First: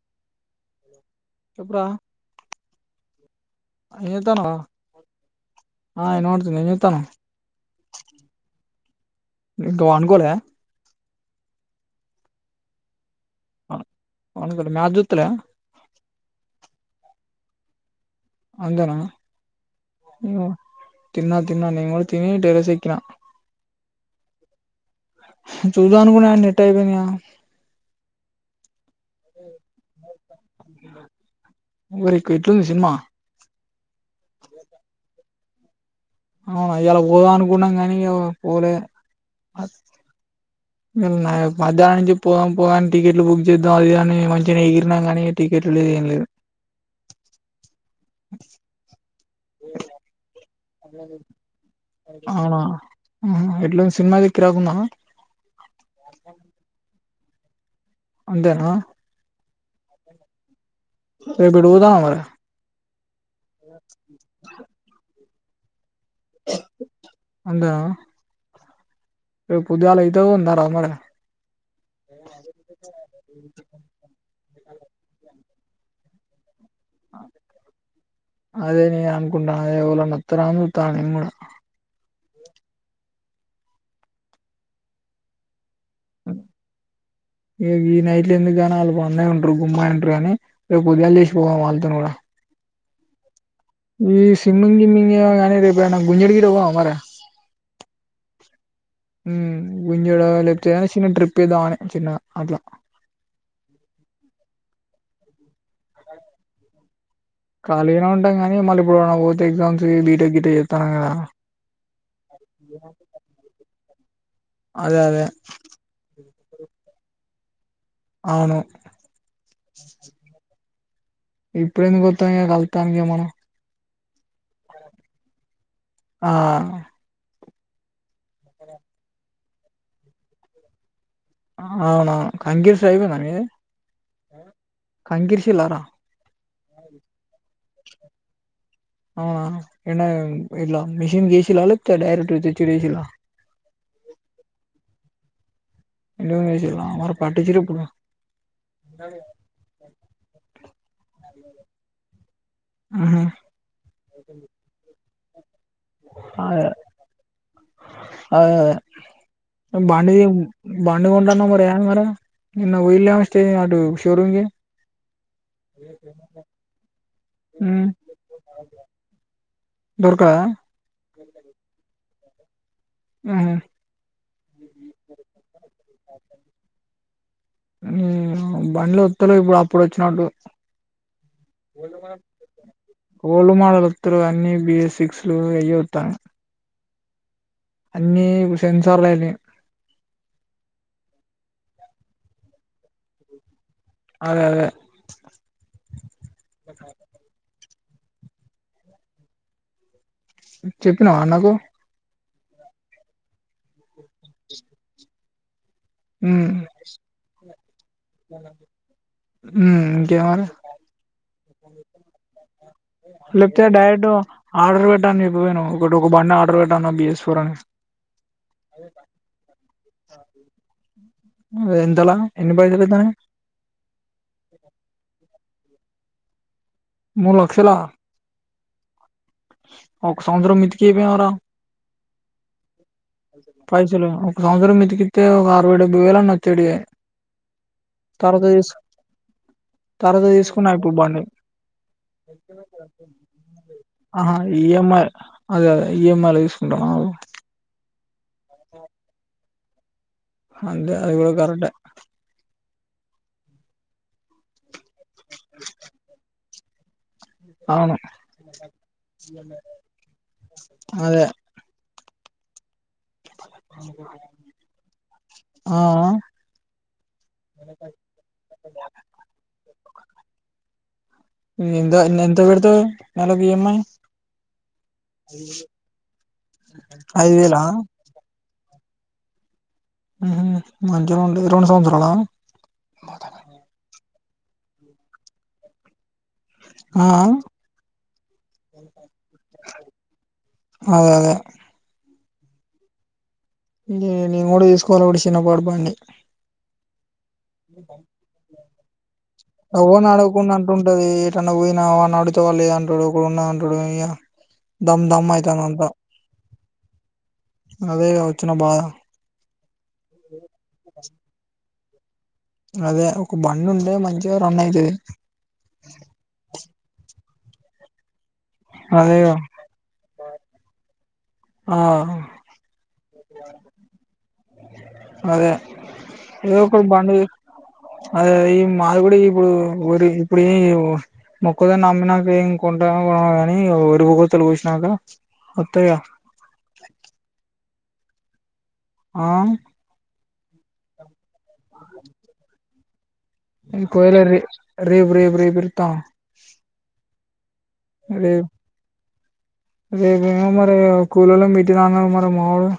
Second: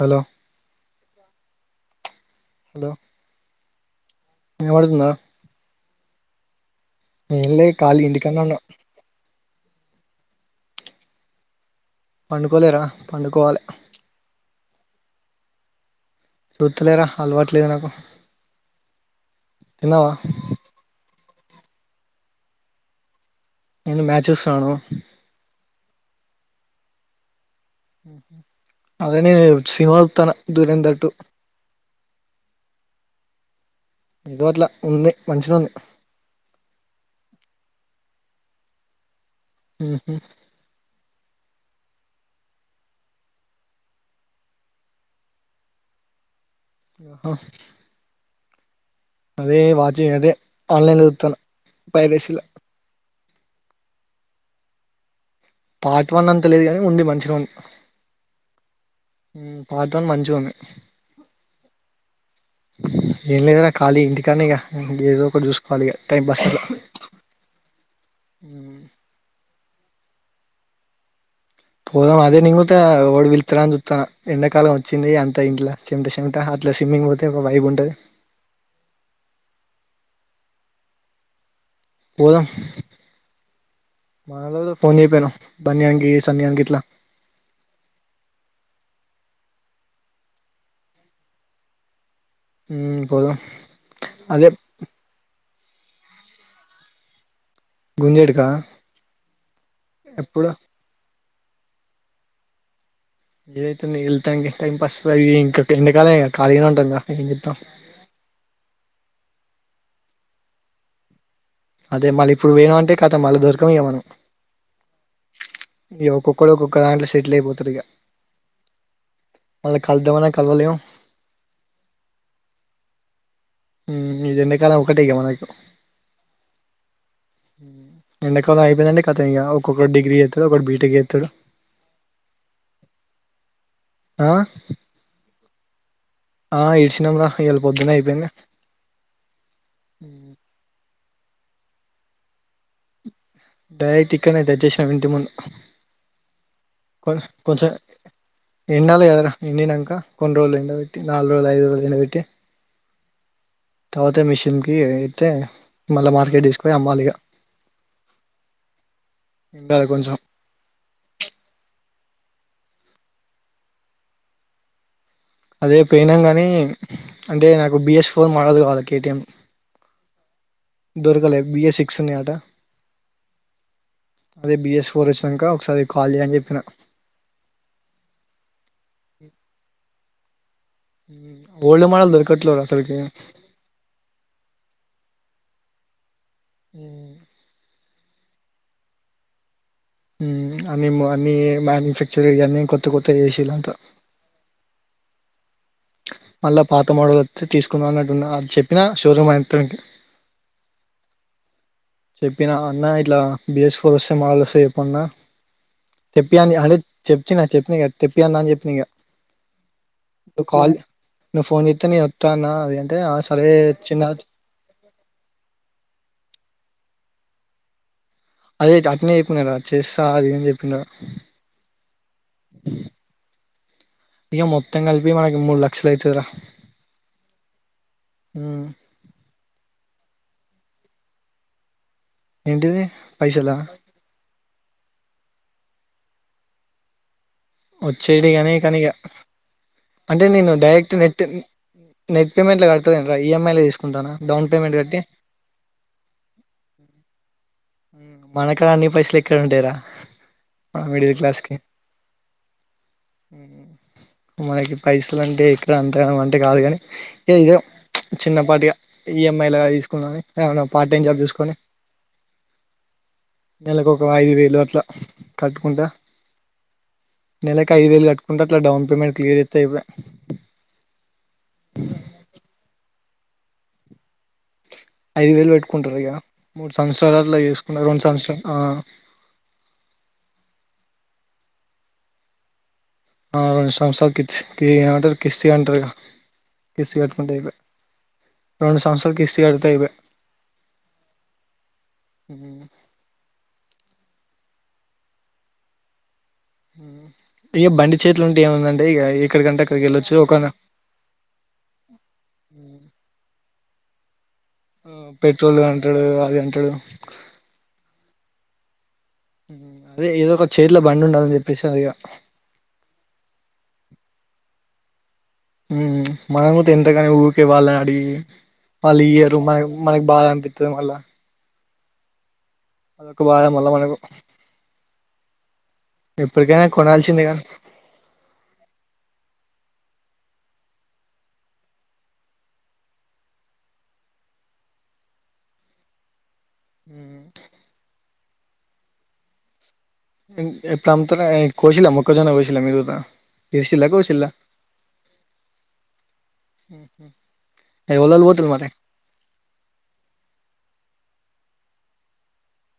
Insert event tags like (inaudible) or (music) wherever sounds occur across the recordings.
Hello చెప్పు రా hello ఏం చేత్తున్నావ్ ఆ ఇనపడుతుంది ఏం చేత్ ఏంలే కాలి ఇంటికానే ఉన్న ఇంక పండుకోలా పండుకోలేరా పండుకోవాలే పనుకోలే మ్యాచ్ చుత్తలే దుత్తలేరా అలవాట్లేదు నాకు అంగనా తిన్నావా ఇంగ తిన్నా తిన్నా నేను కూడా తిని టెర్రసేక్కిన్న నేను మ్యాచ్ చూస్తున్నాను చూద్దాం అనుకున్నా కాని నెట్ అయిపోయింది యా అదనే సినిమా చూస్తున్న ధురేందర్ టూ ఎరికు ఏట్లుంది సినిమా ఇదో అట్ల ఉంది మంచిగానే ఉంది అవునా ఇయ్యాల పోదాం అనుకున్నాం గాని ఇగ పోలే ఉహు మధ్యానం నుంచి పోదాం పోదాం అని టికెట్లు బుక్ చేద్దాం అది కాని మంచిగా ఎగిరినం కానీ టికెట్లు ఏం లేదు ఆహో (inaudible) అదే వాచ్ అదే ఆన్లైన్ లో చూస్తున్న పైరసీలో ఆ ఎట్లా ఉంది సినిమా అది కిరాక్ ఉందా పార్ట్ వన్ అంతా లేదు గాని ఉంది మంచిగానే ఉంది అంతేనా పార్ట్ వన్ మంచిగా ఉంది రేపు ఇటు పోదామా మరి ఏం లేదురా కాళీ ఇంటి కానీగా ఏదో ఎప్పుడు చూసుకోవాలి టైం పాస్ అంతేనా పొద్దుగాల ఇతేఉందాన్నార మరి పోదాం అదే నింగత ఓడు పిలుత్తర అని సుత్తన్న ఎండాకాలం వచ్చింది అంత ఇంట్లో చెట చెమట ఇట్ స్విమ్మింగ్ పోతే వైబ్ ఉంటది అత్తారా అని సుత్తన్న నేను గూడ పోదాం మన్నోళ్లకు ఫోన్ చేయాకపోయినావ్ ఇగ ఈ నైట్ల ఎందుకు కానీ అగు అందయి ఉంట్రారు గుమ్మయి ఉంటారు అని రేపు పొద్దుగాల లేసి పోదాము వాళ్ళతోని కూడా హ్మ్మ్ పోదాం ఈ అదే స్విమ్మింగ్ జిమ్మింగ్ ఎనీ ర గ గుంజడగి రావ అరి గుంజేడుకా గుంజడ లేపోతే కానీ చిన్న ట్రిప్వేద్దాని చిన్న అట్లా ఏదైతుంది వెళ్తా ఇం టైం పాస్ ఇంకా ఎండకాలే ఖాలీగానే ఉంటాంక ఖాళీగానే ఉంటాం కానీ మళ్ళీ ఇప్పుడు పోర్త్ ఎగ్జామ్స్ బీటెక్ గిట్ చేస్తాన్నాం కదా అదే మళ్ళ ఇప్పుడు పోయనం అంటే కతం మళ్ళ దొరకం ఇగా మనం అదే అదే ఇ ఒక్కొక్కడు ఒక్కొక్క దాంట్లో సెటిల్ అయిపోతుడు ఇక అవును మల్లా కలుద్దామన్నా కలువలేము ఇప్పుడేందికుత్తాం ఇ కళ్తానికి మనం హ్మ్మ్ ఇదే ఎండకాలం ఒకటే ఇగ మనకు ఆ ఎండకాలం అయిపోయిందంటె కతం ఇగా ఒక్కొక్కడు డిగ్రీ చేత్తాడు ఒకడు బి టెక్ చే అవునవును కంకీరుశుడు అయిపోయిందా రా మీది ఆ కాంకీరిసిండ్ల రా ఆ ఇరిశినం రా ఇయ్యాల పొద్దున్న అయిపోయింది అవునా ఏన్న ఇ మెషిన్ కే ఏసలా ఇ డైరెక్ట్ తెచ్చి ఈడ ఏసిండ్ల డైరెక్ట్ ఇక్కన్నె తెచ్చి ఏసినం ఇంటి ముందు ఎండేసిలా కొ మరి పట్టించిరు కొంచెం ఇప్పుడు ఎండాలి కదరా ఎండినాక కొన్ని రోజులు ఎండ నాలుగు రోజులు ఐదు రోజులు ఎండపెట్టి ఆహా తర్వాత మిషన్కి ఇగ ఎత్తే మళ్ళా మార్కెట్ తీసుక పోయి అమ్మాలి ఇగా అ బండి బండి కొంటున్నావ్ మరి మార నిన్న పోయిండ్లు ఏమో స్టే అటు షో రూమ్కి అదే పోయినాం కనీ అంటే నాకు ఉమ్ బిఎస్ ఫోర్ మోడల్ కావాల కేటీఎం దొరకదా దొర్కలే బిఏ సిక్స్ ఉన్నాయి అట ఉహు అదే బిఎస్ ఫోర్ వచ్చినాంక ఒకసారి కాల్ చేయ్ అని చెప్పిన మ్ బండ్లు వత్తలే ఇప్పుడు అప్పుడు వచ్చినట్టు ఓల్డ్ మోడల్ దొరకట్లేవు రా అసలుకి ఓల్డ్ మోడల్ వత్తలేవు అన్ని బిఏ సిక్స్లు అయ్యే వత్తానయి అన్నీ ఇప్పుడు సెన్సార్లు అయినయి మ్ అన్ని అన్ని మ్యానుఫ్యాక్చర్ వి అన్ని కొత్త కొత్త చేసీలు అంతా అదే అదే మళ్లా పాత మోడల్ వతే తీసుకుందం అన్నట్టు ఉన్న చెప్పినా షోరూమ్ అతనికి చెప్పినవా అన్నకు చెప్పిన అన్న ఇట్లా బిఎస్ ఫోర్ వస్తే మాల్స్ వస్తే చెప్పు అన్న తెప్పియి ఉమ్ అన అదే చెప్పిన చెప్పిన ఇక తెప్పియి అన్న అని చెప్పిన ఇగ మ్ ఇంకే మరి నువ్వు కాల్ నువ్వు ఫోన్ చేత్తే నేను వత్తా అన్న అది అంటే ఆ సరే లేకపోతే డైరెక్ట్ చిన్న ఆర్డర్ పెట్టు అని చెప్పకపోయినవు ఒకటి ఒక బండి అన్న ఆర్డర్ పెట్టాన్న బి ఎస్ ఫోర్ అని అదే అట్నే చెప్పినారా చేస్తా అది అని చెప్పిన ఎంతలా ఎన్ని పైసలు అయితానాయి ఇక మొత్తం కలిపి మనకి మూడు లక్షలు అయితది రా మూడు లక్షాల ఒక సంవత్సరం మిత్తికి ఇయకపోయినవురా ఏంటిది పైసలా పైసలు ఒక సంవత్సరం మిత్కితే ఒక ఓ డెభ్బై వేలు అన్న వచ్చేటివి వచ్చేటి తర్వాత గాని తీసు కానీ ఇగ అంటే తరువాత నేను తీసుకున్న డైరెక్ట్ అయిపోవు నెట్ బండి నెట్ పేమెంట్ల కడతలేనురా ఈఎంఐ లో తీసుకుంటానా అహా డౌన్ పేమెంట్ కట్టి ఈఎంఐ అదే అదే ఈఎంఐల తీసుకుంటున్నావు మ్ మనకాడ అన్ని పైసలు ఎక్కడ ఉంటాయి రా అంతే అది కూడా కరెక్టే మ్ మనకి పైసలు అంటే ఇక్కడ అంతగనం అంటే కాదు కాని ఇంకే ఇదే అవును చిన్నపాటిగా ఈఎంఐలాగా తీసుకుందాం అని ఏమన్నా పార్ట్ టైం జాబ్ అదే చూసుకొని నెలకు ఒక ఐదు వేలు అట్ల ఆ కట్టుకుంటా ఆ నెలకి ఐదు వేలు కట్టుకుంటే అట్లా డౌన్ పేమెంట్ క్లియర్ చేస్తే అయిపాయే ఎంత ఎంత పెడుతవు నెలకి ఈఎంఐ ఐదు వేలు పెట్టుకుంటారు ఇగ మూడు ఐదు సంవత్సరాలల్ల వేలా చేసుకున్నారు రెండు సంవత్సరాలు ఆ ఉహూ మంచిగా ఉంటది రెండు సంవత్సరాల ఆ రెండు సంవత్సరాలు కిచ్ ఏమంటారు కిస్తీ అంటారు గా కిస్తీ ఆ కట్టుకుంటే అయిపాయే రెండు సంవత్సరాల కిస్తీ కడుతే అయిపా అదే అదే మ్ నేను కూడా తీసుకోవాలి ఒటి చిన్న పాటి బండి మ్ ఎక్కడికంటే అక్కడికి అవ్వని వెళ్ళొచ్చు ఒక అడగకుండా అంటుంటది ఏటన్నా పోయినావా అని అడిగితే వాడు లేదని చూడకుండా అంటడు అయ్యా దమ్ దమ్ పెట్రోల్ అయితాంది అంత అంటాడు అది అంటాడు అదేగా వచ్చిన బాధ మ్ అదే ఏదో ఒక చేతిలో బండి ఉండాలని చెప్పేసి అదిగా అదే ఒక బండి ఉంటే మంచిగా రన్ అయితది మ్ మనం కూడ ఏంతకనీ ఊరికే వాళ్లని అడిగి వాళ్లు అదేగా ఇయరు మన మనకి బాధ అనిపిత్తది మళ్లా ఆ అదొక బాధ మల్ల మనకు అదే ఏదో ఎప్పటికైనా ఒక బండి కొనాల్సిందే కానీ అదే అదే ఈ మాది కూడా ఇప్పుడు ఓరి ఇప్పుడే ఇవ్వు మొక్కదని నమ్మినక ఏం కొంటా కాని ఎరుపుతులు కూసినాక వత్తయిగా హ ఆ తంత నా కోసిండ్రా మొక్కజొన్న కోసిండ్ర మీరు కూడా. ఇ ఇరిసిల్లా కోసిల్లా కోయలేదు రేపు రేపు రేపు పిలుత్తం. ఎవలోళ్ళు రేపు పోతులు మరి రేపు అయినా మరి కూలోళ్ళను పెరైనా అన్నావు మరి మామూలగా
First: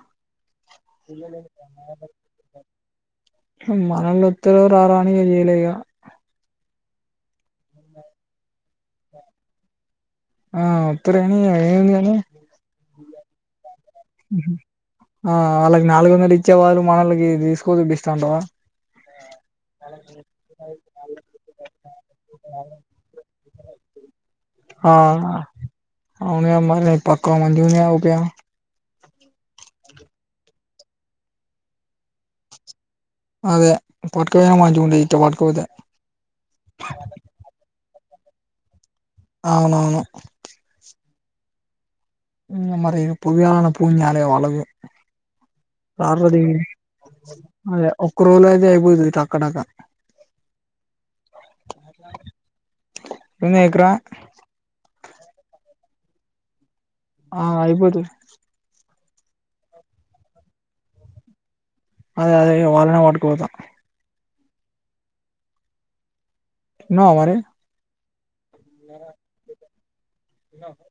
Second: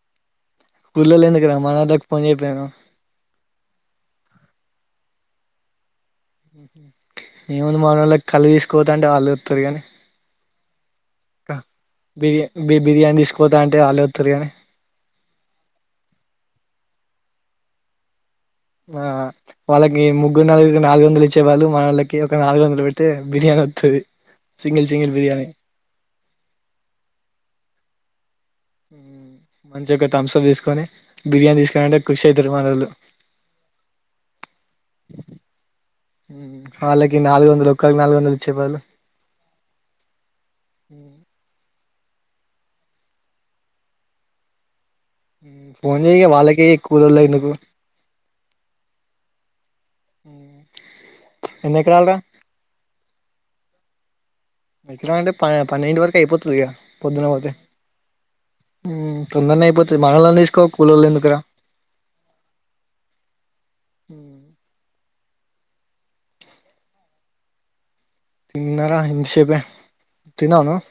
కూలోళ్ళు ఎందుకురా మనోళ్ళకి ఫోన్ చేయిపోయినావ్ మనోళ్లువొత్తారో రా రా ఏం చేయాలే ఇగ ఏముంది మన వాళ్ళకి కల్లు తీసుకు పోతుంటే వాళ్ళే వస్తారు గాని ఆ ఒత్తరని ఏందని బిర్యా బిర్యానీ తీసుకుపోతా అంటే వాళ్ళే వస్తారు కానీ ఆ వాళ్ళకి నాలుగు వందలు ఇచ్చేబదులు మనొల్లకి దీన్నీ తీసుకు పోతే బెస్ట్ అంటావా. ఆ వాళ్ళకి ముగ్గురు నలుగురికి నాలుగు వందలు ఇచ్చే బదులు, మన వాళ్ళకి ఒక నాలుగు వందలు పెట్టి బిర్యానీ. ప వి (unintelligible) ఆ అవునుగా మరి పక్కా మంచిగా ఉన్నాయి ఉపయోగం మంచి గా ఒక తమ్షాప్ తీసుకొని బిర్యానీ తీసుకొని పోయామంటే, కుషి అయితారు అసలు. అదే పట్కపోనా మంచిగుండదు ఇ పట్కపోతే. అవి నాలుగు నిలిచేవాళ్ళు. అవునవును. ఇ మరి పువ్యాన పుణ్య అనే వాళ్లము. ఫోన్ చేయ సారధీ వాళ్ళకి ఎక్కువ రోజులు ఎందుకు అదే ఒక్క రోజులో అయితే అయిపోతాది టక టక. ఎన్ని ఎకరాలు రా అన్నా ఇక్కడికి రా. నిద్ర అంటే ప పన్నెండు వరకు అయిపోతుంది ఇగ. పొద్దున ఆ పోతే అయిపోదు. తొందరనే అయిపోతాది. మనలోనే తీసుకో కూలోళ్ళ్ళు ఎందుకురా? అదే అదే వాళ్ళనే పట్టుకుపోతా. హ తిన్నావా మరి తిన్నారా ఇంతసేపే తిన్నావా నువ్వు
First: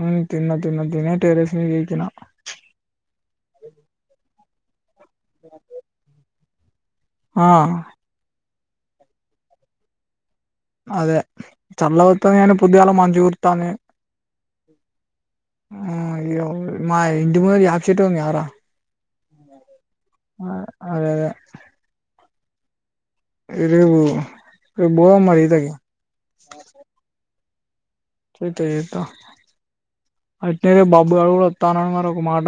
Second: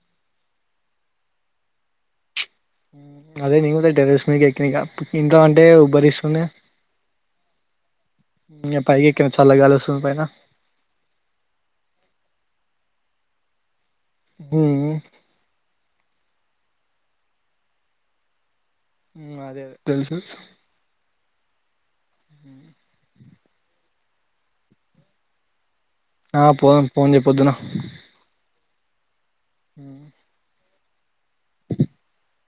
ఉ తిన్నా తిన్నా టేర స్వీకకన్నా (unintelligible) అదే నేను కూడా టెరస్ మీదికి ఎక్కినా ఇంట్లో అంటే ఉబ్బరిస్తుంది. ఆ ఇగ పైకి ఎక్కినా చల్గగాలి వస్తుంది పైన. అదే చల్లగావత్తాంది గాని పొద్దుగాల మంచుకురుతాంది. మ్ హు హ్మ్ ఇగ మా ఇంటి ముందర యాప చెట్టు ఉంది కదరా? మ్ అదే తెలుసు ఆ అదే అదే హ ఇ రేపు రేపుపోదాం మరి ఈతకు. ఆ పోదాం పోన్ చేయ్ పొద్దున. చేస్తా (inaudible) తేరే బాబు గాడు గూడా వత్తాను అన్నారు ఒకమాట.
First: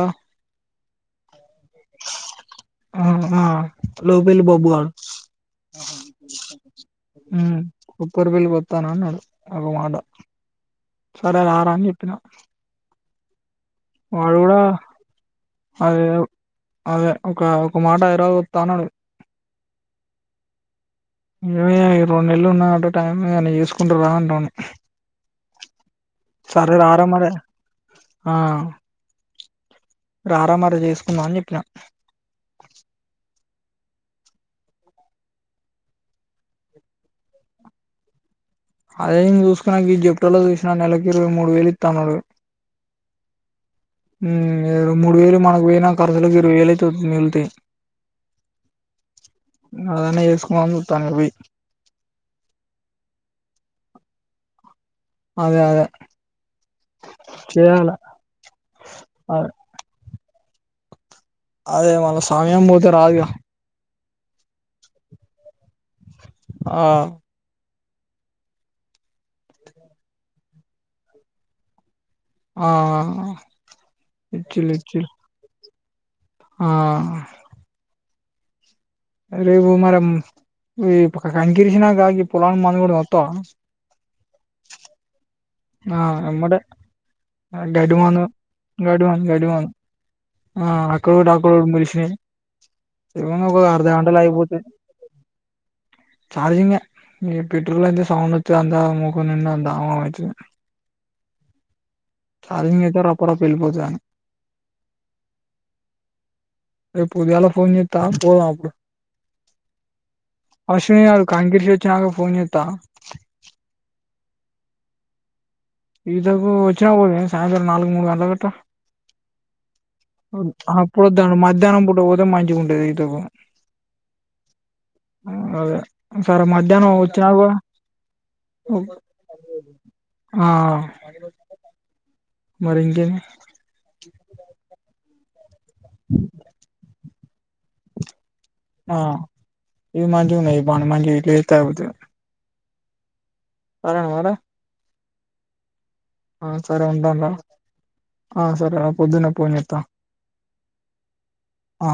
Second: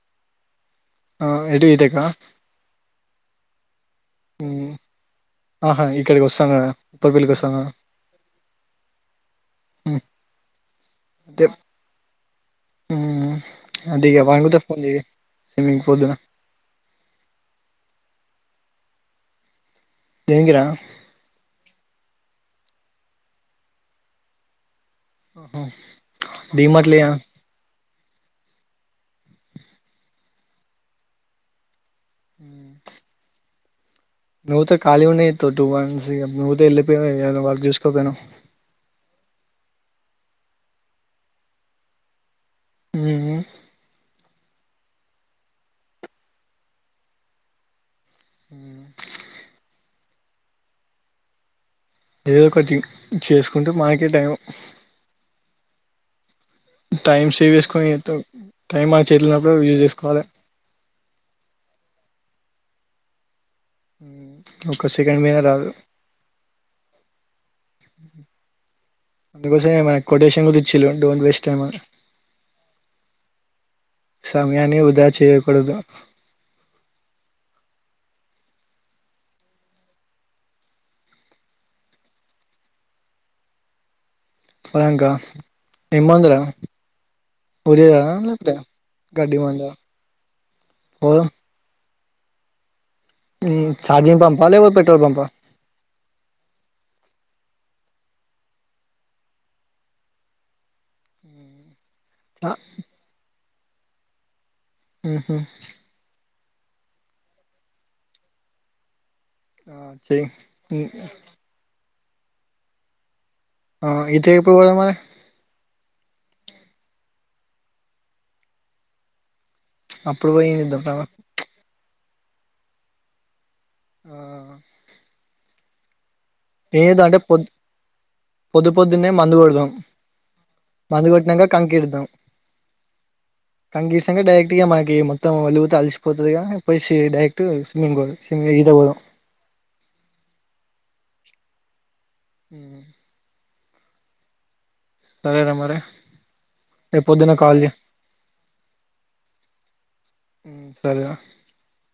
ఆ ఏటు ఇటెక్కా ఆ లోపిల్ బబుగాన్స్. ఆహా ఇక్కడికి వస్తాను కదా ఉప్పరపల్లికి వస్తాను కదా ఉప్పరి వెళ్ళి వస్తాను అన్నాడు ఒక మాట. సరే, రార అని చెప్పిన. ఉ హ్మ్ వాడు కూడా అదే పొద్దున అదే ఒక ఒక మాట హైదరాబాదు తనడు దేనికిరా ఇవె రెండు నెలలు ఉన్నదాట టైం ఏమన్న చేసుకుంటర అంటండు డీమార్ట్ లే ఆ మరి ఆ రారామరి చేసుకుందాం అని చెప్పిన ఊ నువ్వుత కాలి ఉండి ఏం జెతవ్ టు మంత్స్ ఇక నువ్వు త వెళ్లిపో ఏమన్న వర్క్ చూసుకోపోనవ్ అదే నేన్ చూసుకున్న ఈ జప్టోలో చూసిన నెలకి ఇరవై మూడు వేలు ఇత్త అన్నరు ఊ ఏరు మూడు వేలు మనకు పోయినా ఖర్చులకు ఇరవ వేలయితే ఓడ్ మిళ్తయి ఊ అదన్న చేసుకుందాం అని చూతన్న ఒయ్ ఏదో ఒకటి చేసుకుంటే మనకే టైము అదే అదే టైం సేవ్ చేసుకొని ఏం చేయాల జెతవ్ టైం మన చేతిలునప్పుడు యూజ్ చేసుకోవాలి అదే మన సమయం పోతే రాదుగా ఊ ఒక సెకండ్ పోయిన రాదు ఆ అందుకోసమే మన కొటేషన్ కూడా ఇచ్చింలు డోంట్ వేస్ట్ టైం అని ఆ ఇచ్చిళ్ళు సమయాన్ని ఉదా ఇచ్చిళ్ళు చేయకూడదు ఆ అరేవో మరం ఈ పొక కంకి గిర్సినక పొలానికి మందు కొడదాం వస్తావా పొలంక ఆ ఎమటే గడ్డి యూరియా నా మందు లేకపోతే గడ్డి మందు గడ్డి మందు ఆ ఓ అక్కడోటి అక్కడోటి మొలిసినయ్ ఏముంది ఒక అర్ధ గంటల ఛార్జింగ్ పంపా అయిపోతది లేకపోతే పెట్రోల్ పంపా చార్జింగ్ నీప్ పెట్రోల్ అయితే సౌండ్ వచి అంతా ముఖం నిండా దా అచ్చియ్ చార్జింగ్ అయితే రప రప వెళ్ళిపోతాదని ఊహు రేపు పొద్దుగాల ఫోన్ చేస్తా పోదామా అప్పుడు ఆ చెయ్ చిన్నాక ఫోన్ చేస్తా ఆ ఐతే ఎప్పుడు పోదాం మరి ఈతకు వచ్చినాపుడే సాయంత్రం నాలుగు మూడు గంటల గట్ట్రా అప్పుడు పోయి ఏం చేద్దాం పా అప్పుడు ఒదండి మధ్యాహ్నం పూట పోతే మంచిగుంటది ఈతకు ఆ ఆ, అదే సరే మధ్యాహ్నం ఏదంటే వచ్చినా పొద్ కూడా పొద్దు పొద్దున్నే మందు కొడదాం ఆ మందు కొట్టినంక కంకిరుదాం మరి ఇంకేమి కంకిరిసినంక డైరెక్ట్ ఇగ మనకి ఏం మొత్తం వెళ్ళిపోతే అలిసిపోతుదిగా పోసి డైరెక్ట్ స్విమ్మింగ్ కు పోదాం ఆ ఇది మంచిగుంది ఈ పని మంచిది ఇట్ల చేతే ఐపోతది ఊ ఎవరన్న పోతే సరే ర మరి ఆ సరే రేపు ఉంటాను రా పొద్దున కాల్ చెయ్ ఆ సరేర పొద్దున్నే పోన్ జేత్తా ఊ సరేరా అ